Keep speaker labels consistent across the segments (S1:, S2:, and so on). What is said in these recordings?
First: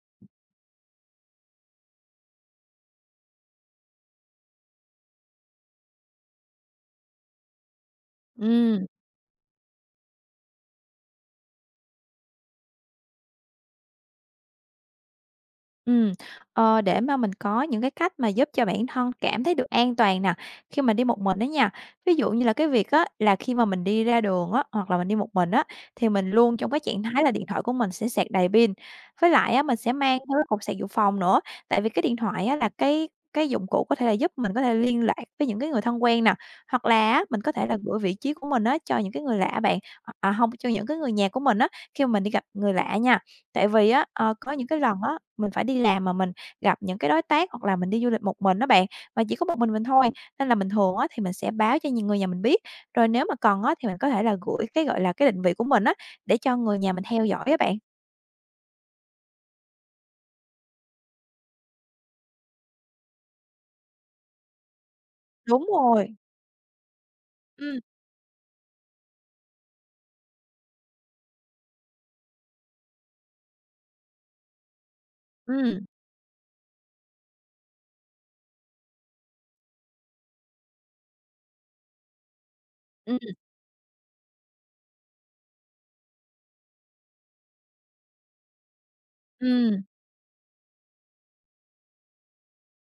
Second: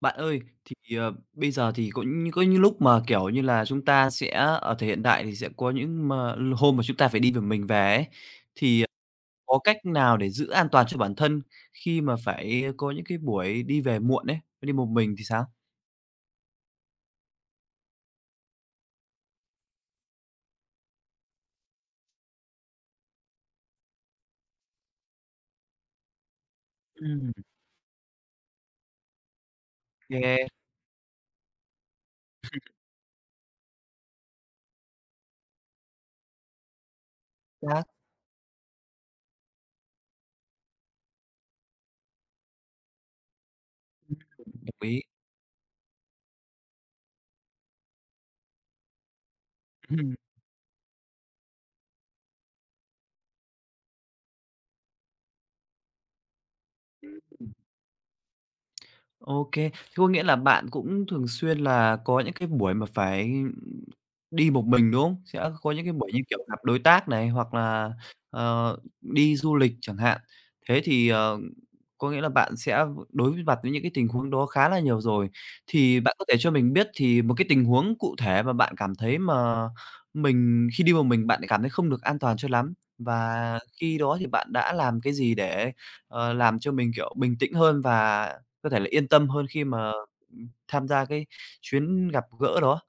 S1: Bạn ơi, bây giờ thì có những lúc mà, kiểu như là, chúng ta sẽ ở thời hiện đại thì sẽ có những mà hôm mà chúng ta phải đi một mình về ấy, thì
S2: Ừm,
S1: ờ, có cách nào để giữ an toàn cho bản thân khi mà phải có những cái buổi đi về muộn ấy, đi một mình thì sao?
S2: ừm. Để mà mình có những cái cách mà giúp cho bản thân cảm thấy được an toàn nè, khi mà đi một mình á nha. Ví dụ như là cái việc á, là khi mà mình đi ra đường á, hoặc là mình đi một mình á, thì mình luôn trong cái trạng thái là
S1: Ừm.
S2: điện thoại của mình sẽ sạc đầy pin. Với lại á, mình sẽ
S1: Ô,
S2: mang theo cái cục sạc dự phòng nữa, tại vì cái điện thoại á, là cái dụng cụ có thể là giúp mình có thể liên lạc với những cái người thân quen nè, hoặc là á, mình có thể là
S1: xác,
S2: gửi vị trí của mình á, cho những cái người lạ bạn, hông, cho những cái người nhà của mình á, khi mà mình đi gặp người lạ nha. Tại vì á, có những cái
S1: đồng
S2: lần
S1: ý.
S2: á, mình phải đi làm mà mình gặp những cái đối tác hoặc là mình đi du lịch một mình đó bạn, mà chỉ có một mình thôi,
S1: Ừm.
S2: nên là mình thường á thì mình sẽ báo cho những người nhà mình biết. Rồi nếu mà cần á thì mình có thể là gửi cái, gọi là, cái định vị của mình á, để cho người nhà mình theo dõi á bạn.
S1: Ô, thế có nghĩa là bạn cũng thường xuyên là có những cái buổi mà phải đi một mình, đúng không? Sẽ
S2: Đúng
S1: có những cái buổi
S2: rồi.
S1: như kiểu gặp đối tác này, hoặc
S2: Ừm,
S1: là, đi du lịch chẳng hạn. Thế thì, có nghĩa là bạn sẽ đối với mặt với những cái tình huống đó khá là nhiều rồi.
S2: ừm,
S1: Thì bạn có thể cho mình biết thì một cái tình huống cụ thể mà bạn cảm thấy mà mình khi đi một mình bạn lại cảm thấy không được an toàn cho lắm,
S2: ừm,
S1: và khi đó thì bạn đã làm cái gì để, làm cho mình, kiểu, bình tĩnh hơn và có thể là yên tâm hơn khi
S2: ừm.
S1: mà tham gia cái chuyến gặp gỡ đó,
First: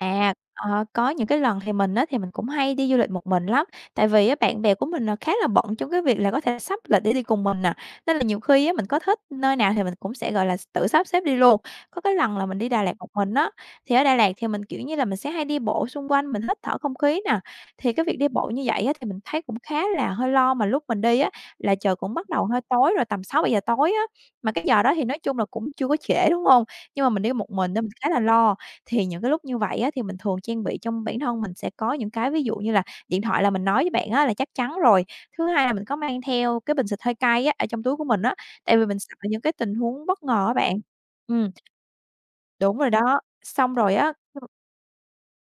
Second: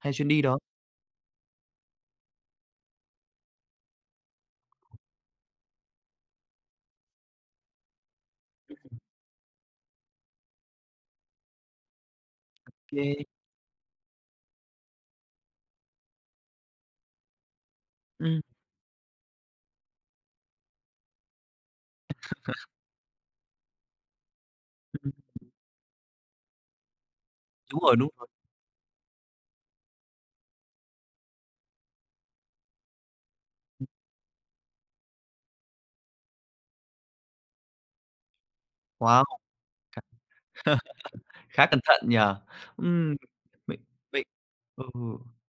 S1: hay chuyến đi đó?
S2: Có những cái lần thì mình á, thì mình cũng hay đi du lịch một mình lắm, tại vì á, bạn bè của mình là khá là bận trong cái việc là có thể sắp lịch để đi cùng mình nè, nên là nhiều khi á, mình có thích nơi nào thì mình cũng sẽ, gọi là, tự sắp xếp đi luôn. Có cái lần là mình đi Đà Lạt một
S1: Kê.
S2: mình á, thì ở Đà Lạt thì mình, kiểu như là, mình sẽ hay đi bộ xung quanh, mình hít thở không khí nè, thì cái việc đi
S1: Ừm.
S2: bộ như vậy á, thì mình thấy cũng khá là hơi lo mà lúc mình đi á, là trời cũng bắt đầu hơi tối rồi, tầm 6:00 giờ tối á, mà cái giờ đó thì
S1: Ừm,
S2: nói chung là cũng chưa có trễ, đúng không? Nhưng mà mình đi một mình
S1: đúng
S2: nên mình
S1: rồi, đúng
S2: khá là
S1: rồi.
S2: lo. Thì những cái lúc như vậy á, thì mình thường trang bị trong bản thân mình sẽ có những cái ví dụ như là điện thoại là mình nói với bạn á là chắc chắn rồi. Thứ hai là mình có mang theo cái bình xịt hơi cay á, ở trong túi của mình á, tại vì mình sợ
S1: Wow!
S2: những cái tình huống bất ngờ á bạn. Ừm,
S1: Khá cẩn thận nhỉ?
S2: đúng rồi
S1: Ừm,
S2: đó. Xong
S1: mình
S2: rồi á,
S1: mình ừ.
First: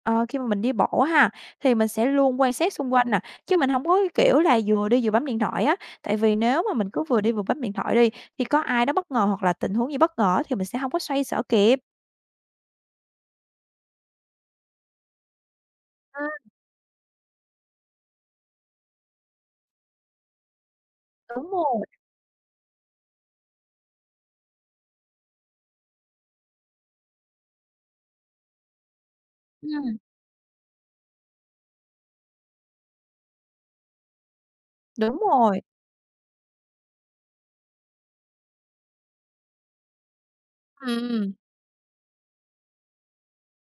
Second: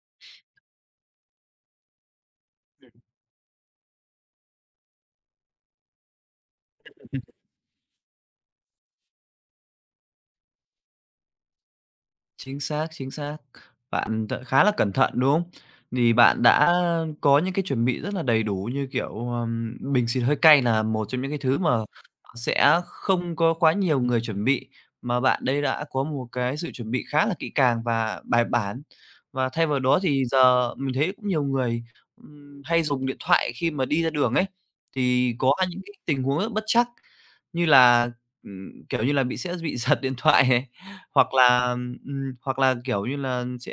S2: ờ, khi mà mình đi bộ ha, thì mình sẽ luôn quan sát xung quanh nè, chứ mình hổng có cái kiểu là vừa đi vừa bấm điện thoại á. Tại vì nếu mà mình cứ vừa đi vừa bấm điện thoại đi, thì có ai đó bất ngờ hoặc là tình huống gì bất ngờ á thì mình sẽ hông có xoay sở kịp.
S1: Chính xác, chính xác. Bạn th khá là cẩn thận, đúng không? Thì bạn
S2: Ừm.
S1: đã có những cái chuẩn bị rất là đầy đủ như, kiểu, bình xịt hơi cay là một trong những cái
S2: Đúng
S1: thứ mà
S2: rồi,
S1: sẽ không có quá nhiều người chuẩn bị, mà bạn đây đã có một cái sự chuẩn bị khá là kỹ càng và bài bản. Và thay vào đó
S2: ừm,
S1: thì giờ mình thấy cũng nhiều người, hay dùng điện thoại khi mà đi ra đường ấy,
S2: đúng
S1: thì có
S2: rồi.
S1: những cái tình huống rất bất trắc như là, kiểu như là, bị sẽ bị giật điện thoại này,
S2: Ừm,
S1: hoặc là, hoặc là, kiểu như là, sẽ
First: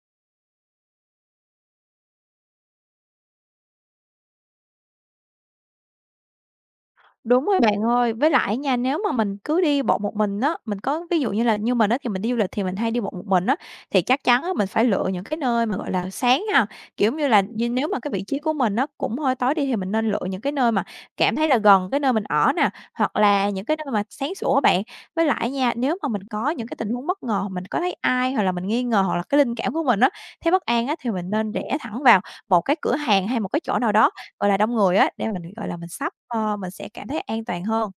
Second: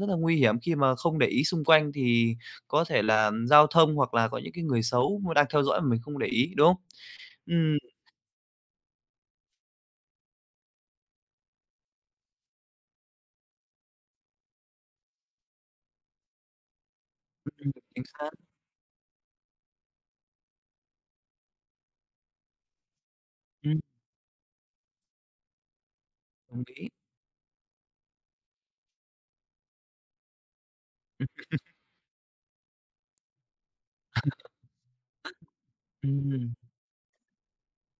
S1: rất là nguy hiểm khi mà không để ý xung quanh thì có thể là giao thông hoặc là có những cái người xấu mà đang theo dõi mà mình không để ý, đúng không?
S2: đúng rồi
S1: Ừm.
S2: bạn ơi. Với lại nha, nếu mà mình cứ đi bộ một mình á, mình có ví dụ như là như mình á thì mình đi du lịch thì mình hay đi bộ một mình á, thì chắc chắn á mình phải lựa những cái nơi mà, gọi là, sáng ha. Kiểu như là, như
S1: Ừm,
S2: nếu mà
S1: chính
S2: cái vị
S1: xác.
S2: trí của mình nó cũng hơi tối đi thì mình nên lựa những cái nơi mà cảm thấy là gần cái nơi mình ở nè, hoặc là những cái
S1: Ừm,
S2: nơi mà sáng sủa á bạn. Với lại nha, nếu mà mình có
S1: đồng
S2: những cái
S1: ý.
S2: tình huống bất ngờ, mình có thấy ai hoặc là mình nghi ngờ hoặc là cái linh cảm của mình á, thấy bất an á thì mình nên rẽ thẳng vào một cái cửa hàng hay một cái chỗ nào đó, gọi là, đông người á, để mình, gọi là, mình sắp,
S1: Ừm.
S2: mình sẽ cảm thấy an toàn hơn.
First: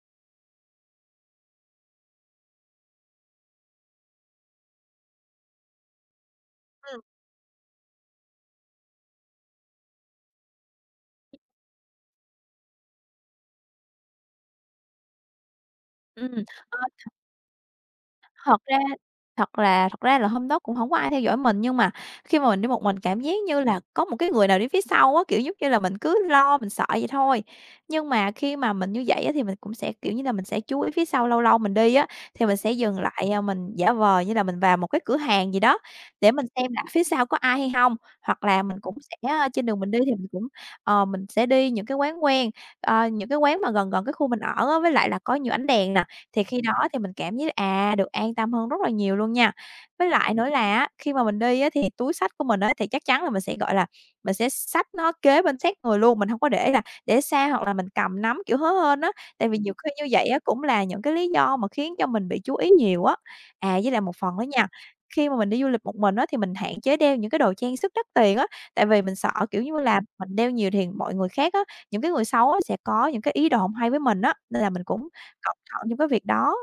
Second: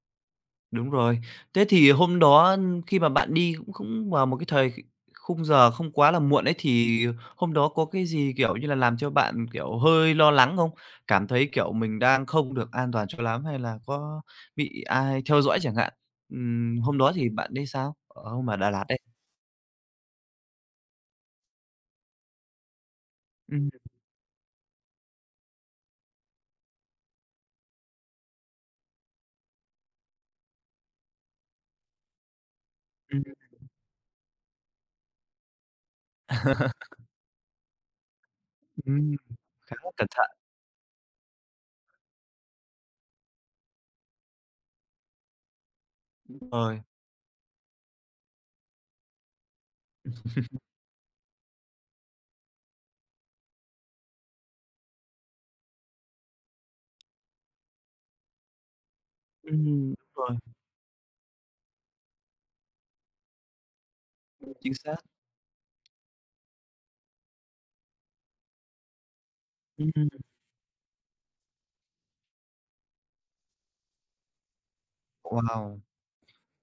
S1: Đúng rồi. Thế thì hôm đó khi mà bạn đi cũng cũng vào một cái thời khung giờ không quá là muộn ấy,
S2: Ừm.
S1: thì hôm đó có cái gì, kiểu như là, làm cho bạn, kiểu, hơi lo lắng không? Cảm thấy, kiểu, mình đang không được an toàn cho lắm hay là có bị ai theo dõi chẳng hạn?
S2: Ừm, ờ
S1: Hôm đó thì bạn đi sao? Ở hôm ở
S2: Thật
S1: Đà
S2: ra
S1: Lạt đấy.
S2: thật ra là hôm đó cũng hổng có ai theo dõi mình, nhưng mà khi mà mình đi một mình cảm giác như
S1: Ừm.
S2: là có một cái người nào đi phía sau á, kiểu, giống như là mình cứ lo, mình sợ vậy thôi. Nhưng mà khi mà mình như vậy á thì mình cũng sẽ, kiểu như là, mình sẽ chú ý phía sau, lâu lâu mình đi á thì mình sẽ dừng
S1: Ừm.
S2: lại, mình giả vờ như là mình vào một cái cửa hàng gì đó để mình xem lại phía sau có ai hay hông. Hoặc là mình cũng
S1: Ừm,
S2: sẽ, trên
S1: khá
S2: đường
S1: là
S2: mình đi
S1: cẩn
S2: thì
S1: thận
S2: mình cũng, mình sẽ đi những cái quán quen, những cái quán mà gần gần cái khu mình ở á, với lại là có nhiều ánh đèn nè. Thì khi đó
S1: rồi.
S2: thì mình cảm giác, được an tâm hơn rất là nhiều luôn nha. Với lại nữa là á, khi mà mình đi á thì túi xách của mình á thì chắc chắn là mình sẽ, gọi là, mình sẽ xách nó kế bên sát người luôn, mình không có để là để xa hoặc là mình cầm nắm, kiểu, hớ hênh á. Tại vì nhiều khi như
S1: Đúng
S2: vậy
S1: rồi,
S2: á cũng là những cái lý do mà khiến cho mình bị chú ý nhiều á. Với lại một phần nữa nha,
S1: chính xác.
S2: khi mà mình đi du lịch một mình á thì mình hạn chế đeo những cái đồ trang sức đắt tiền á, tại vì mình sợ, kiểu như là,
S1: Ừm,
S2: mình đeo nhiều thì mọi người khác á, những cái người xấu á sẽ có những cái ý đồ không hay với mình á, nên là mình cũng cẩn
S1: wow!
S2: thận trong cái việc đó.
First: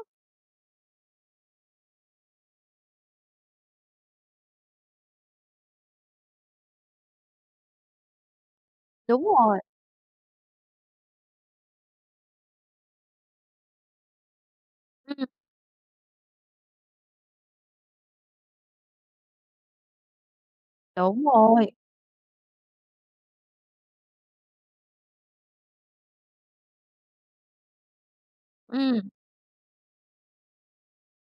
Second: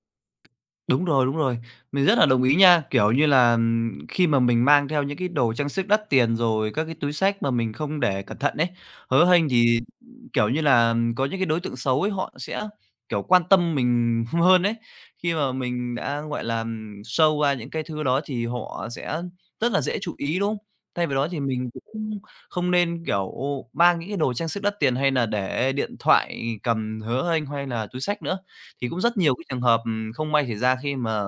S1: Đúng rồi, đúng rồi. Mình rất là đồng ý nha. Kiểu như là, khi mà mình mang theo những cái đồ trang sức đắt tiền rồi các cái túi xách mà mình không để cẩn thận ấy,
S2: Đúng
S1: hớ hênh
S2: rồi,
S1: thì, kiểu như là, có những cái đối tượng xấu ấy, họ sẽ, kiểu, quan tâm mình hơn ấy.
S2: ừm,
S1: Khi mà mình đã, gọi là, show ra những cái thứ đó thì họ sẽ rất là dễ chú ý, đúng không? Thay vào
S2: đúng
S1: đó thì mình
S2: rồi,
S1: cũng không nên, kiểu, mang những cái đồ trang sức đắt tiền hay là để điện thoại cầm hớ hênh hay là túi xách nữa. Thì cũng
S2: ừm,
S1: rất nhiều cái trường hợp, không may xảy ra khi mà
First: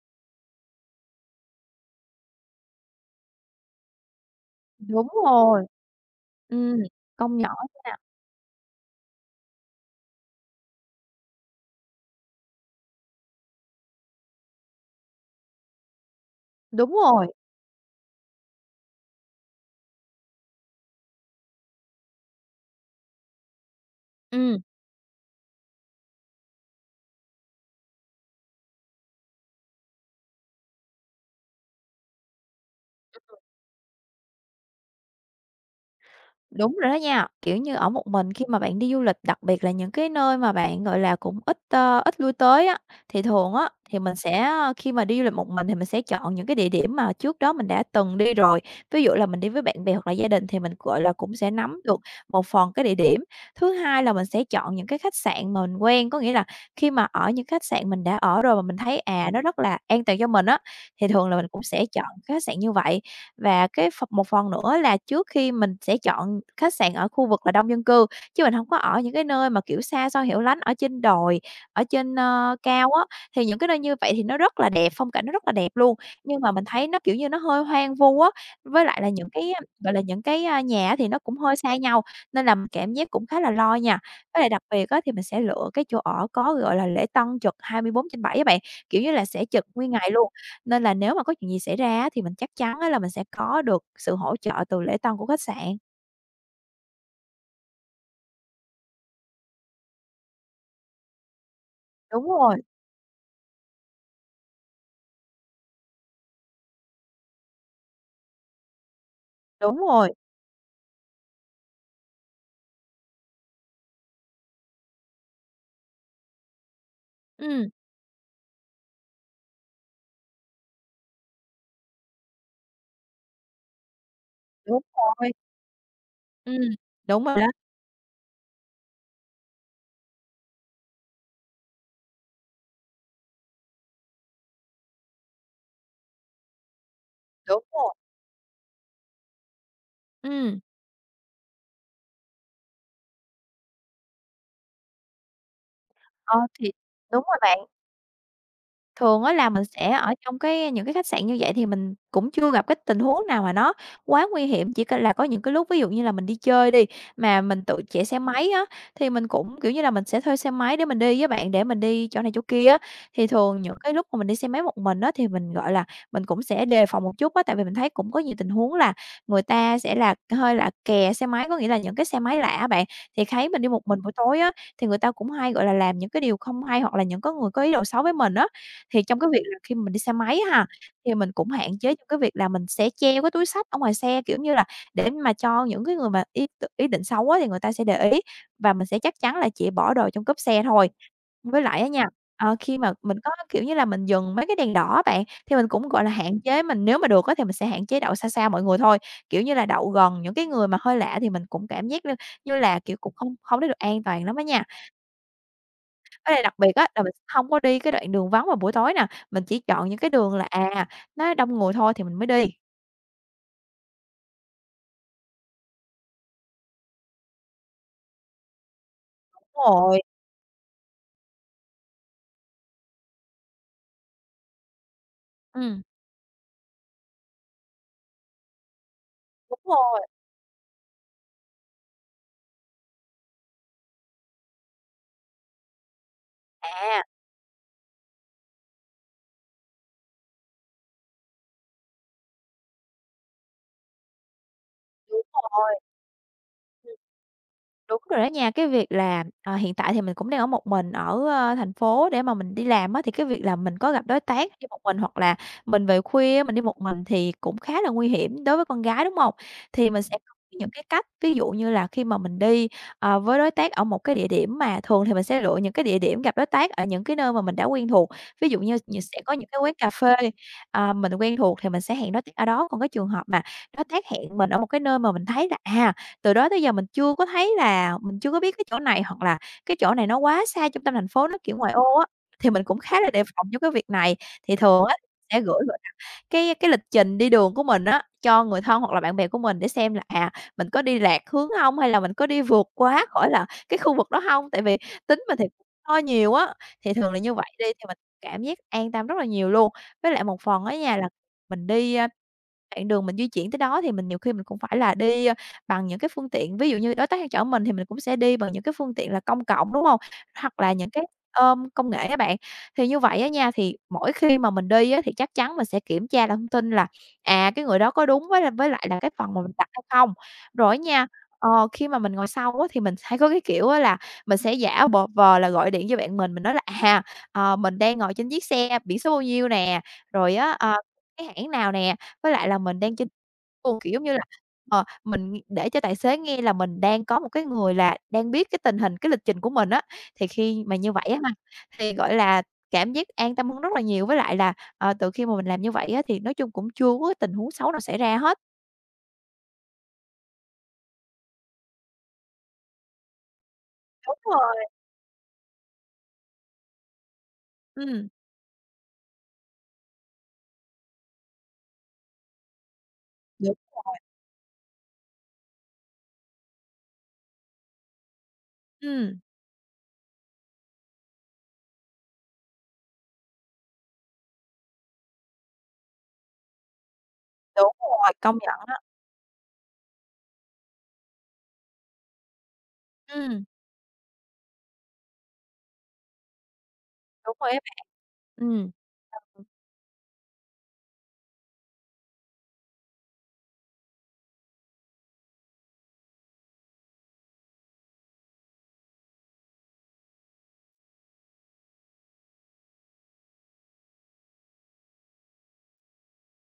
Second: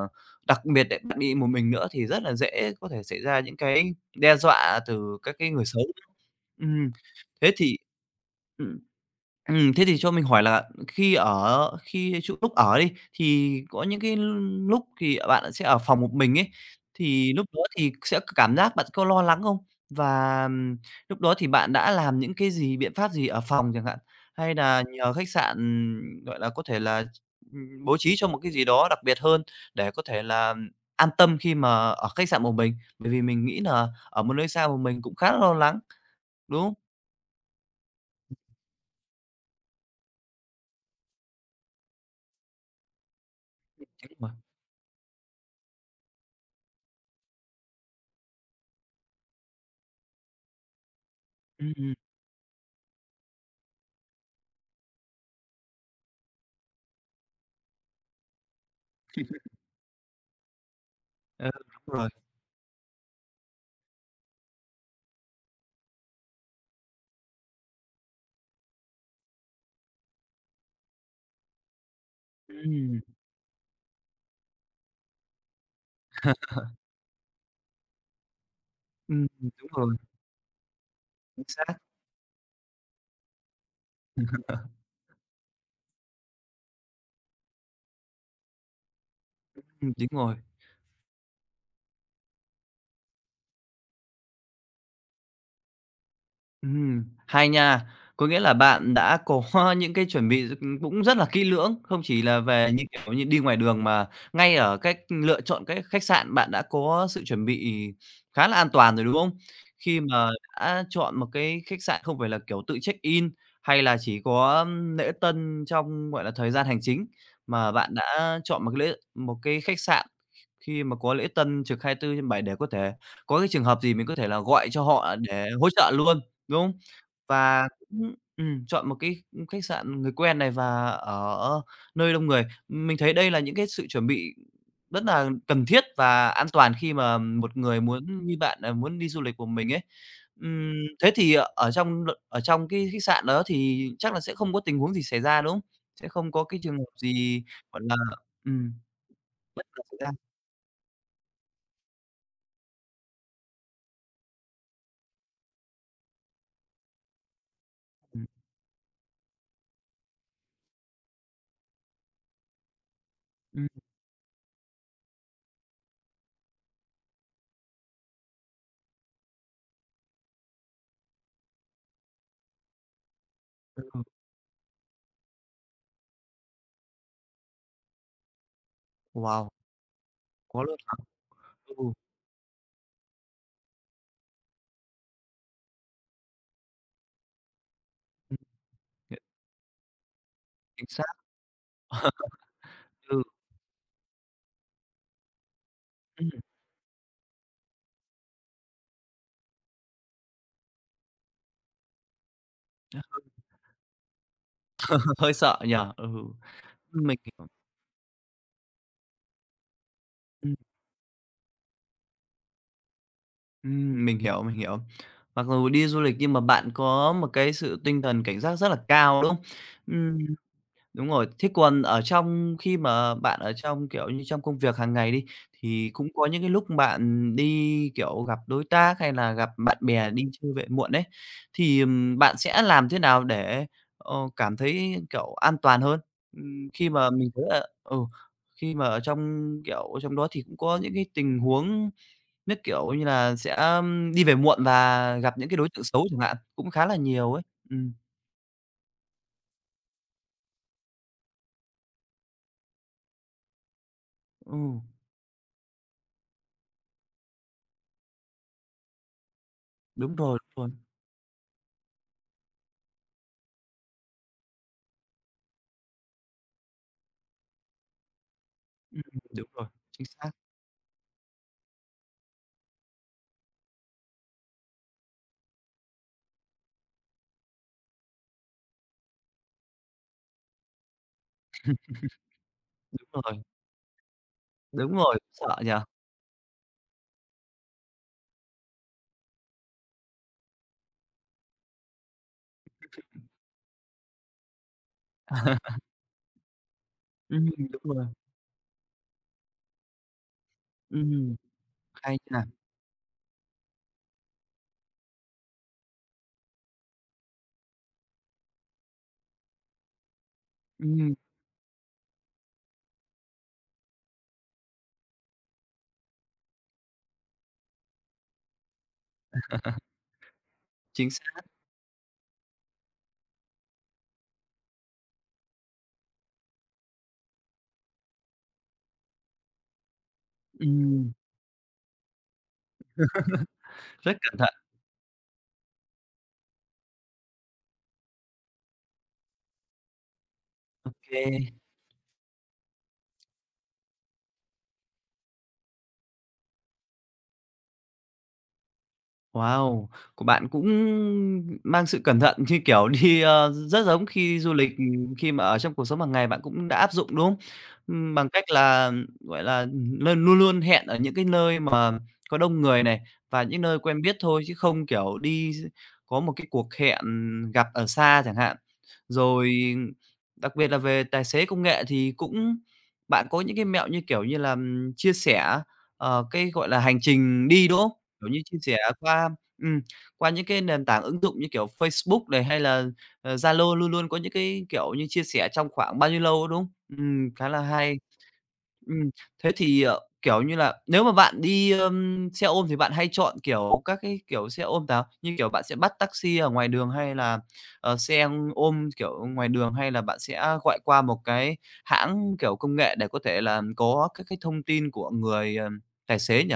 S1: đặc biệt lại bạn đi một mình nữa thì rất là dễ có thể xảy ra những cái đe dọa
S2: đúng
S1: từ các cái người
S2: rồi,
S1: xấu.
S2: ừm,
S1: Ừm,
S2: công
S1: thế
S2: nhỏ
S1: thì
S2: nha.
S1: ừm, thế thì cho mình hỏi là khi ở khi chỗ lúc ở đi, thì có những cái lúc thì bạn sẽ ở phòng một mình ấy,
S2: Đúng rồi,
S1: thì lúc đó thì sẽ cảm giác bạn có lo lắng không? Và, lúc đó thì bạn đã làm những cái gì, biện pháp gì ở phòng chẳng hạn? Hay
S2: ừm.
S1: là nhờ khách sạn, gọi là, có thể là bố trí cho một cái gì đó đặc biệt hơn để có thể là an tâm khi mà ở khách sạn một mình, bởi vì mình nghĩ nà ở một nơi xa một mình cũng khá là lo lắng, đúng không?
S2: Đúng rồi đó nha, kiểu như, ở một mình khi mà bạn đi du lịch, đặc biệt là những cái nơi mà bạn, gọi là, cũng ít, ít lui tới á, thì thường á, thì mình
S1: Đúng rồi.
S2: sẽ khi mà đi du lịch một mình thì mình sẽ chọn những cái địa điểm mà trước đó mình đã từng đi rồi. Ví dụ là mình đi với bạn bè hoặc là gia đình thì mình, gọi là, cũng sẽ nắm
S1: Ừm,
S2: được một phần cái địa điểm. Thứ hai là mình sẽ chọn những cái khách sạn mà mình quen, có nghĩa là khi mà ở những khách sạn mình đã ở rồi mà mình thấy, nó rất là an toàn cho mình á, thì thường là mình
S1: ừ,
S2: cũng sẽ
S1: đúng
S2: chọn
S1: rồi.
S2: khách sạn như vậy. Và cái phần một phần nữa là trước khi mình sẽ chọn khách sạn ở khu vực là đông dân cư, chứ mình hổng có ở những cái nơi mà, kiểu, xa xôi hẻo lánh ở trên đồi, ở trên, cao
S1: Ừm,
S2: á, thì những cái nơi như vậy thì nó rất là đẹp, phong cảnh nó rất là đẹp luôn, nhưng mà mình thấy nó, kiểu như, nó hơi hoang vu á. Với lại là những cái,
S1: đúng
S2: gọi
S1: rồi,
S2: là, những cái, nhà á thì nó cũng
S1: chính
S2: hơi
S1: xác.
S2: xa nhau, nên là mình cảm giác cũng khá là lo nha. Với lại đặc biệt á thì mình sẽ lựa cái chỗ ở có, gọi là, lễ tân trực 24/7 á bạn, kiểu như là, sẽ trực nguyên
S1: Đúng
S2: ngày luôn.
S1: rồi.
S2: Nên là nếu mà có chuyện gì xảy ra á, thì mình chắc chắn á là mình sẽ có được sự hỗ trợ từ lễ tân của khách sạn.
S1: Hay nha. Có nghĩa là bạn đã có những cái chuẩn bị, cũng rất là kỹ lưỡng, không chỉ
S2: Đúng
S1: là
S2: rồi,
S1: về như, kiểu như, đi ngoài đường mà ngay ở cách lựa chọn cái khách sạn bạn đã có sự chuẩn bị khá là an toàn rồi, đúng không?
S2: đúng
S1: Khi
S2: rồi,
S1: mà đã chọn một cái khách sạn không phải là, kiểu, tự check-in hay là chỉ có lễ tân trong, gọi là, thời gian hành chính,
S2: ừm,
S1: mà bạn đã chọn một cái lễ một cái khách sạn khi mà có lễ tân trực 24 bảy để có thể có cái trường hợp gì mình có thể là gọi
S2: đúng
S1: cho họ
S2: rồi,
S1: để hỗ trợ luôn. Đúng
S2: ừm,
S1: không?
S2: đúng rồi đó,
S1: Và cũng chọn một cái khách sạn người quen này và ở nơi đông người. Mình thấy đây là những cái sự chuẩn bị rất là cần thiết và an toàn khi mà một
S2: đúng
S1: người
S2: rồi,
S1: muốn như bạn, à, muốn đi du lịch của mình ấy.
S2: ừm,
S1: Ừm, thế thì ở trong l ở trong cái khách sạn đó thì chắc là sẽ không có tình huống gì xảy ra, đúng không? Sẽ không
S2: ờ,
S1: có cái
S2: thì
S1: trường hợp
S2: đúng rồi
S1: gì,
S2: bạn.
S1: gọi là, ừm,
S2: Thường á là mình
S1: bất ngờ
S2: sẽ
S1: xảy ra.
S2: ở trong cái những cái khách sạn như vậy thì mình cũng chưa gặp cái tình huống nào mà nó quá nguy hiểm, chỉ c là có những cái lúc ví dụ như là mình đi chơi đi, mà mình tự chạy xe
S1: Ừm,
S2: máy á, thì mình cũng, kiểu như là, mình sẽ thuê xe máy để mình đi với bạn, để mình đi chỗ này chỗ kia á. Thì thường
S1: ừm,
S2: những cái lúc mà mình đi xe máy một mình á, thì mình, gọi là, mình cũng sẽ đề phòng một chút á, tại vì mình thấy cũng có nhiều tình huống là người ta sẽ là hơi là kè xe máy, có nghĩa là những cái xe máy lạ á bạn, thì thấy mình đi
S1: ừ,
S2: một
S1: ừ.
S2: mình buổi tối á, thì người ta cũng hay, gọi là, làm những cái điều không hay hoặc là những có người có ý đồ xấu với mình á. Thì trong cái việc
S1: Wow,
S2: là khi mình đi xe máy á
S1: có
S2: ha,
S1: luôn hả?
S2: thì mình cũng
S1: Ừ,
S2: hạn chế trong cái việc là mình sẽ treo cái túi xách ở ngoài xe, kiểu như là, để mà cho những cái người mà ý định xấu á thì người ta sẽ để ý, và mình sẽ chắc chắn là chỉ bỏ đồ trong cốp xe
S1: chính
S2: thôi.
S1: xác,
S2: Với lại á nha, khi mà mình
S1: ừ,
S2: có, kiểu như là, mình dừng mấy cái đèn đỏ á bạn, thì mình cũng, gọi là, hạn chế mình nếu mà được á thì mình sẽ hạn chế đậu xa xa mọi người thôi, kiểu như là, đậu gần những cái người mà hơi lạ thì mình cũng cảm giác như như là, kiểu, cũng không không có được an toàn lắm á nha.
S1: hơi sợ nhỉ? Ừ.
S2: Cái này đặc biệt á là mình
S1: Mình
S2: sẽ
S1: hiểu.
S2: hông có đi cái đoạn đường vắng vào buổi tối nè, mình chỉ chọn những cái đường là,
S1: Ừm,
S2: à, nó đông người thôi thì mình mới đi.
S1: mình hiểu, mình hiểu. Mặc dù đi du lịch nhưng mà bạn có một cái sự tinh thần cảnh giác rất là cao, đúng không?
S2: Đúng rồi,
S1: Ừm. Đúng rồi. Thế còn ở trong khi mà bạn ở trong, kiểu như, trong công việc hàng ngày đi,
S2: ừm,
S1: thì cũng có những cái lúc bạn đi, kiểu, gặp đối tác hay là gặp
S2: đúng
S1: bạn
S2: rồi,
S1: bè đi chơi về muộn ấy, thì, bạn sẽ làm thế nào để, cảm thấy, kiểu, an toàn hơn? Khi
S2: à.
S1: mà mình thấy là ừ, khi mà ở trong, kiểu, trong đó thì cũng có những cái tình huống nó, kiểu như là, sẽ đi về muộn và gặp những cái đối
S2: Rồi.
S1: tượng xấu chẳng hạn, cũng khá là
S2: Ừm.
S1: nhiều ấy. Ừm,
S2: Đúng rồi đó nha, cái việc là, hiện tại thì mình cũng đang ở một mình ở, thành phố để mà mình đi làm á, thì cái việc là mình có gặp đối tác đi một
S1: ừ,
S2: mình hoặc là mình về khuya á, mình đi một mình thì cũng khá là nguy hiểm đối với con gái, đúng hông? Thì mình
S1: đúng
S2: sẽ có
S1: rồi, đúng
S2: những
S1: rồi.
S2: cái cách, ví dụ như là khi mà mình đi, với đối tác ở một cái địa điểm mà thường thì mình sẽ lựa những cái địa điểm gặp đối tác ở những cái nơi mà mình đã quen thuộc. Ví dụ như nh
S1: Ừm,
S2: sẽ có
S1: đúng
S2: những cái
S1: rồi,
S2: quán cà
S1: chính
S2: phê,
S1: xác,
S2: mình quen thuộc thì mình sẽ hẹn đối tác ở đó, còn cái trường hợp mà nó tác hiện mình ở một cái nơi mà mình thấy là, à, từ đó tới giờ mình chưa có thấy là mình chưa có biết cái chỗ này, hoặc là cái chỗ này nó quá xa trung tâm thành phố, nó, kiểu, ngoại ô á, thì mình cũng khá là
S1: đúng
S2: đề
S1: rồi,
S2: phòng trong cái việc này. Thì thường
S1: đúng
S2: á
S1: rồi,
S2: sẽ
S1: sợ
S2: gửi,
S1: nhỉ?
S2: gọi là, cái lịch trình đi đường của mình á cho người thân hoặc là bạn bè của mình để xem là, à, mình có đi lạc hướng không hay là mình có đi vượt quá khỏi là cái khu vực đó không. Tại vì tính mình thì cũng lo nhiều á, thì thường là như
S1: Ừm,
S2: vậy đi
S1: đúng
S2: thì mình
S1: rồi,
S2: cảm giác an tâm rất là nhiều luôn. Với lại một phần á nha là
S1: ừm,
S2: mình đi,
S1: hay nha,
S2: đoạn đường mình di chuyển tới đó thì mình nhiều khi mình cũng phải là đi, bằng những cái phương tiện ví dụ như đối tác hay chở mình thì mình cũng sẽ đi bằng những cái phương tiện là công cộng, đúng không? Hoặc là những cái
S1: ừm,
S2: ôm công nghệ các bạn. Thì như vậy á nha, thì mỗi khi mà mình đi á thì chắc chắn mình sẽ kiểm tra lại thông tin là, à, cái người đó có đúng với lại là cái phần mà mình đặt hay không. Rồi á nha,
S1: chính xác,
S2: khi mà mình ngồi sau á thì mình hay có cái kiểu á là mình sẽ giả bờ vờ là gọi điện cho bạn mình nói là "À, ờ, mình đang ngồi trên chiếc xe biển số bao nhiêu nè, rồi á, ờ
S1: ừm,
S2: cái hãng nào nè, với lại là mình đang trên kiểu, giống
S1: rất
S2: như là,
S1: cẩn thận,
S2: mình ng để cho tài xế nghe là mình đang có một cái người là đang biết cái tình hình, cái lịch trình của mình á. Thì khi mà
S1: ô
S2: như vậy á
S1: kê.
S2: ha, thì, gọi là, cảm giác an tâm hơn rất là nhiều, với lại là, từ khi mà mình làm như vậy á, thì nói chung cũng chưa có cái tình huống xấu nào xảy ra hết.
S1: Wow! Của bạn cũng mang sự cẩn thận như kiểu đi, rất giống
S2: Đúng
S1: khi du
S2: rồi.
S1: lịch, khi mà ở trong cuộc sống hàng ngày bạn cũng đã áp dụng, đúng không?
S2: Ừm.
S1: Bằng cách là, gọi là, luôn luôn luôn hẹn ở những cái nơi mà có đông người này, và
S2: Đúng.
S1: những nơi quen biết thôi, chứ không, kiểu, đi có một cái cuộc hẹn gặp ở xa chẳng hạn.
S2: Ừm.
S1: Rồi đặc biệt là về tài xế công nghệ thì cũng bạn có những cái mẹo như, kiểu như là, chia sẻ, cái, gọi là, hành trình đi,
S2: Đúng
S1: đúng không?
S2: rồi,
S1: Kiểu
S2: công
S1: như, chia
S2: nhận á.
S1: sẻ qua ừm, qua những cái nền tảng ứng dụng như kiểu Facebook này, hay là,
S2: Ừm,
S1: Zalo luôn luôn có những cái, kiểu như, chia sẻ trong khoảng bao nhiêu lâu, đúng không?
S2: đúng
S1: Khá
S2: rồi á
S1: là
S2: bạn.
S1: hay.
S2: Ừm.
S1: Ừm, thế thì, kiểu như là, nếu mà bạn đi, xe ôm thì bạn hay chọn, kiểu, các cái kiểu xe ôm nào? Như kiểu bạn sẽ bắt taxi ở ngoài đường hay là, xe ôm, kiểu, ngoài đường, hay là bạn sẽ gọi qua một cái hãng, kiểu, công nghệ để có thể là có các cái thông tin của người, tài xế nhỉ?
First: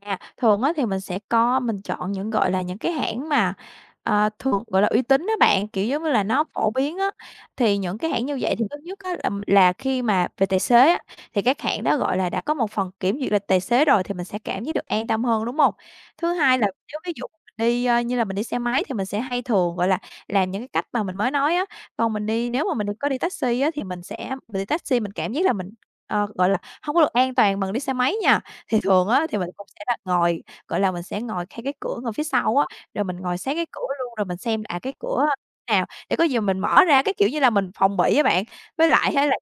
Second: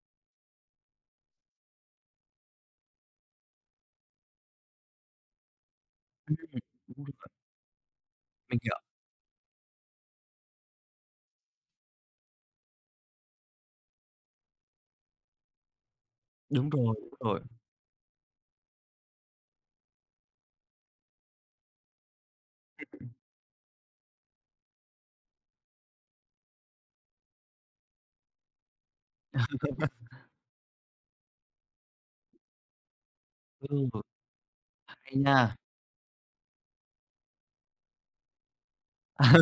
S2: À, thường á thì mình sẽ có mình chọn những, gọi là, những cái hãng mà, thường, gọi là, uy tín á bạn, kiểu, giống như là, nó phổ biến á. Thì những cái hãng như vậy
S1: Mình
S2: thì
S1: hiểu.
S2: thứ nhất á là khi mà về tài xế á, thì các hãng đó, gọi là, đã có một phần kiểm duyệt lịch tài xế rồi thì mình sẽ cảm thấy được an tâm hơn, đúng hông? Thứ hai là
S1: Đúng rồi,
S2: nếu
S1: đúng
S2: ví dụ
S1: rồi.
S2: mình đi, như là mình đi xe máy thì mình sẽ hay thường, gọi là, làm những cái cách mà mình mới nói á. Còn mình đi nếu mà mình đi có đi taxi á thì mình đi taxi mình cảm giác là mình, gọi là, hông có được an toàn bằng đi xe máy nha. Thì thường á thì mình cũng sẽ là ngồi, gọi là, mình sẽ ngồi khay cái cửa ngồi phía sau á, rồi mình ngồi sát cái
S1: Ừ,
S2: cửa luôn, rồi mình xem, là, à, cái
S1: hay
S2: cửa
S1: nha.
S2: nào để có gì mình mở ra, cái kiểu như là, mình phòng bị á bạn. Với lại á là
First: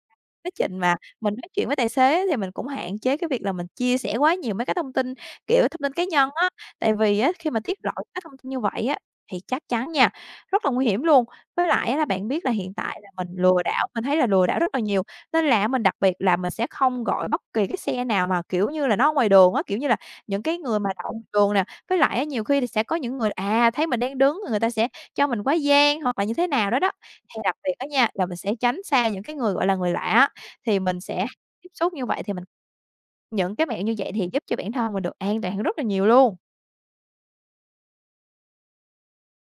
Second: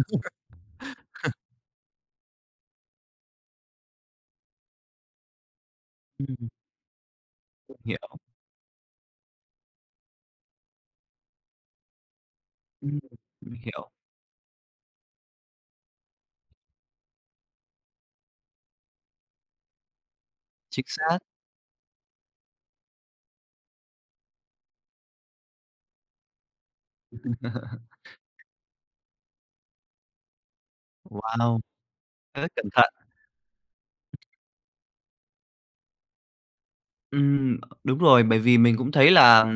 S2: quá trình mà mình nói chuyện với tài xế á thì mình cũng hạn chế cái việc là mình chia sẻ quá nhiều mấy cái thông tin, kiểu, thông tin cá nhân
S1: Ừm,
S2: á, tại vì á khi mà
S1: mình
S2: tiết lộ
S1: hiểu,
S2: các thông tin như vậy á thì chắc chắn nha, rất là nguy hiểm luôn. Với lại á là bạn biết là hiện
S1: ừm,
S2: tại là mình
S1: mình
S2: lừa đảo,
S1: hiểu.
S2: mình thấy là lừa đảo rất là nhiều. Nên là mình đặc biệt là mình sẽ không gọi bất kỳ cái xe nào mà, kiểu như là, nó ở ngoài đường á, kiểu như là, những cái người
S1: Chính
S2: mà đậu
S1: xác.
S2: ngoài đường nè, với lại á nhiều khi thì sẽ có những người, à, thấy mình đang đứng người ta sẽ cho mình quá giang hoặc là như thế nào đó đó. Thì đặc biệt á nha, là mình sẽ tránh xa những cái người, gọi là, người lạ á, thì mình sẽ
S1: Wow,
S2: tiếp xúc như vậy thì mình
S1: rất cẩn thận.
S2: những cái mẹo như vậy thì giúp cho bản thân mình được an toàn hơn rất là nhiều luôn.
S1: Ừm, đúng rồi, bởi vì mình cũng thấy là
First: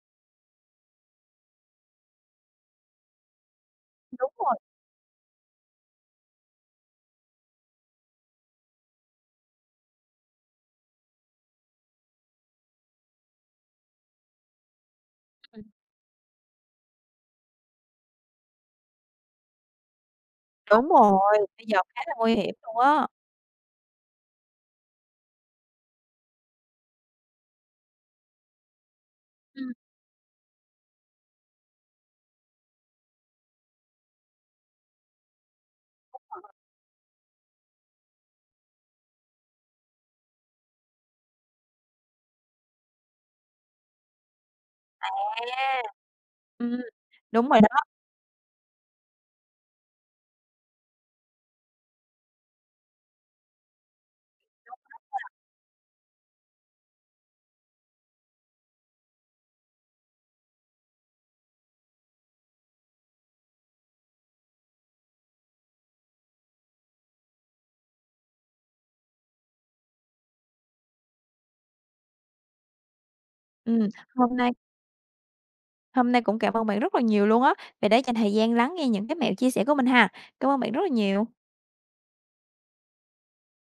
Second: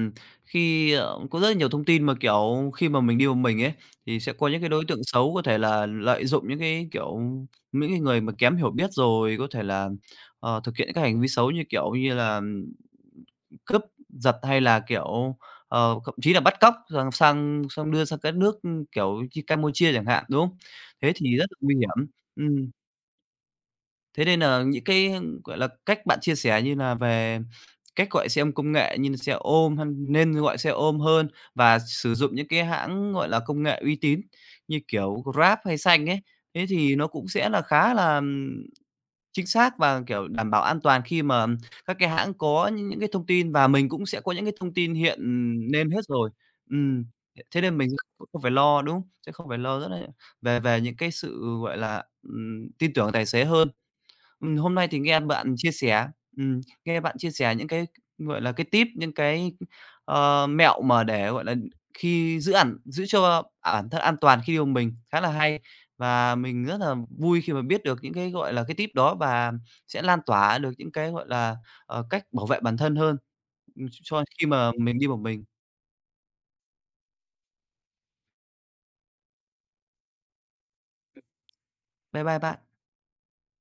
S1: khi, có rất nhiều thông tin mà, kiểu, khi mà mình đi một mình ấy, thì
S2: Đúng
S1: sẽ có
S2: rồi.
S1: những cái đối tượng xấu có thể là lợi dụng những cái, kiểu, những cái người mà kém hiểu biết rồi có thể là, thực hiện các hành vi xấu như, kiểu như là, cướp giật hay là, kiểu,
S2: Ừm.
S1: thậm chí là bắt cóc sang sang xong đưa sang các nước, kiểu, như Campuchia chẳng hạn, đúng không?
S2: Đúng
S1: Thế thì rất
S2: rồi,
S1: là
S2: bây
S1: nguy
S2: giờ khá
S1: hiểm.
S2: là nguy hiểm
S1: Ừm.
S2: luôn á.
S1: Thế nên là những cái, gọi là, cách bạn chia sẻ như là về cách gọi xe công nghệ như là xe
S2: Ừm.
S1: ôm hay nên gọi xe ôm hơn và sử dụng những cái hãng, gọi là, công nghệ uy tín như kiểu Grab hay Xanh ấy, thế thì nó cũng sẽ là khá là, chính xác và, kiểu, đảm bảo an toàn khi mà các cái hãng có những cái thông tin và mình cũng sẽ có những cái thông tin hiện
S2: À.
S1: nên hết rồi.
S2: Ừm,
S1: Ừm,
S2: đúng rồi
S1: thế nên
S2: đó.
S1: mình cũng không phải lo, đúng không? Sẽ không phải lo rất là về về những cái sự, gọi là, tin tưởng tài xế hơn. Hôm nay thì nghe bạn chia sẻ nghe bạn chia sẻ những cái, gọi là, cái tip, những cái, mẹo mà để, gọi là, khi giữ ẩn giữ cho bản thân an toàn khi đi một mình khá là hay. Và mình rất là vui khi mà biết được những cái, gọi là, cái tip đó và sẽ lan tỏa được những cái, gọi là, cách bảo vệ bản thân hơn,
S2: Ừm,
S1: cho
S2: hôm
S1: khi
S2: nay
S1: mà mình đi một mình.
S2: Hôm nay cũng cảm ơn bạn rất là nhiều luôn á, vì đã dành thời gian lắng nghe những cái mẹo chia sẻ của mình ha. Cảm ơn bạn rất là nhiều.
S1: Bye bye bạn.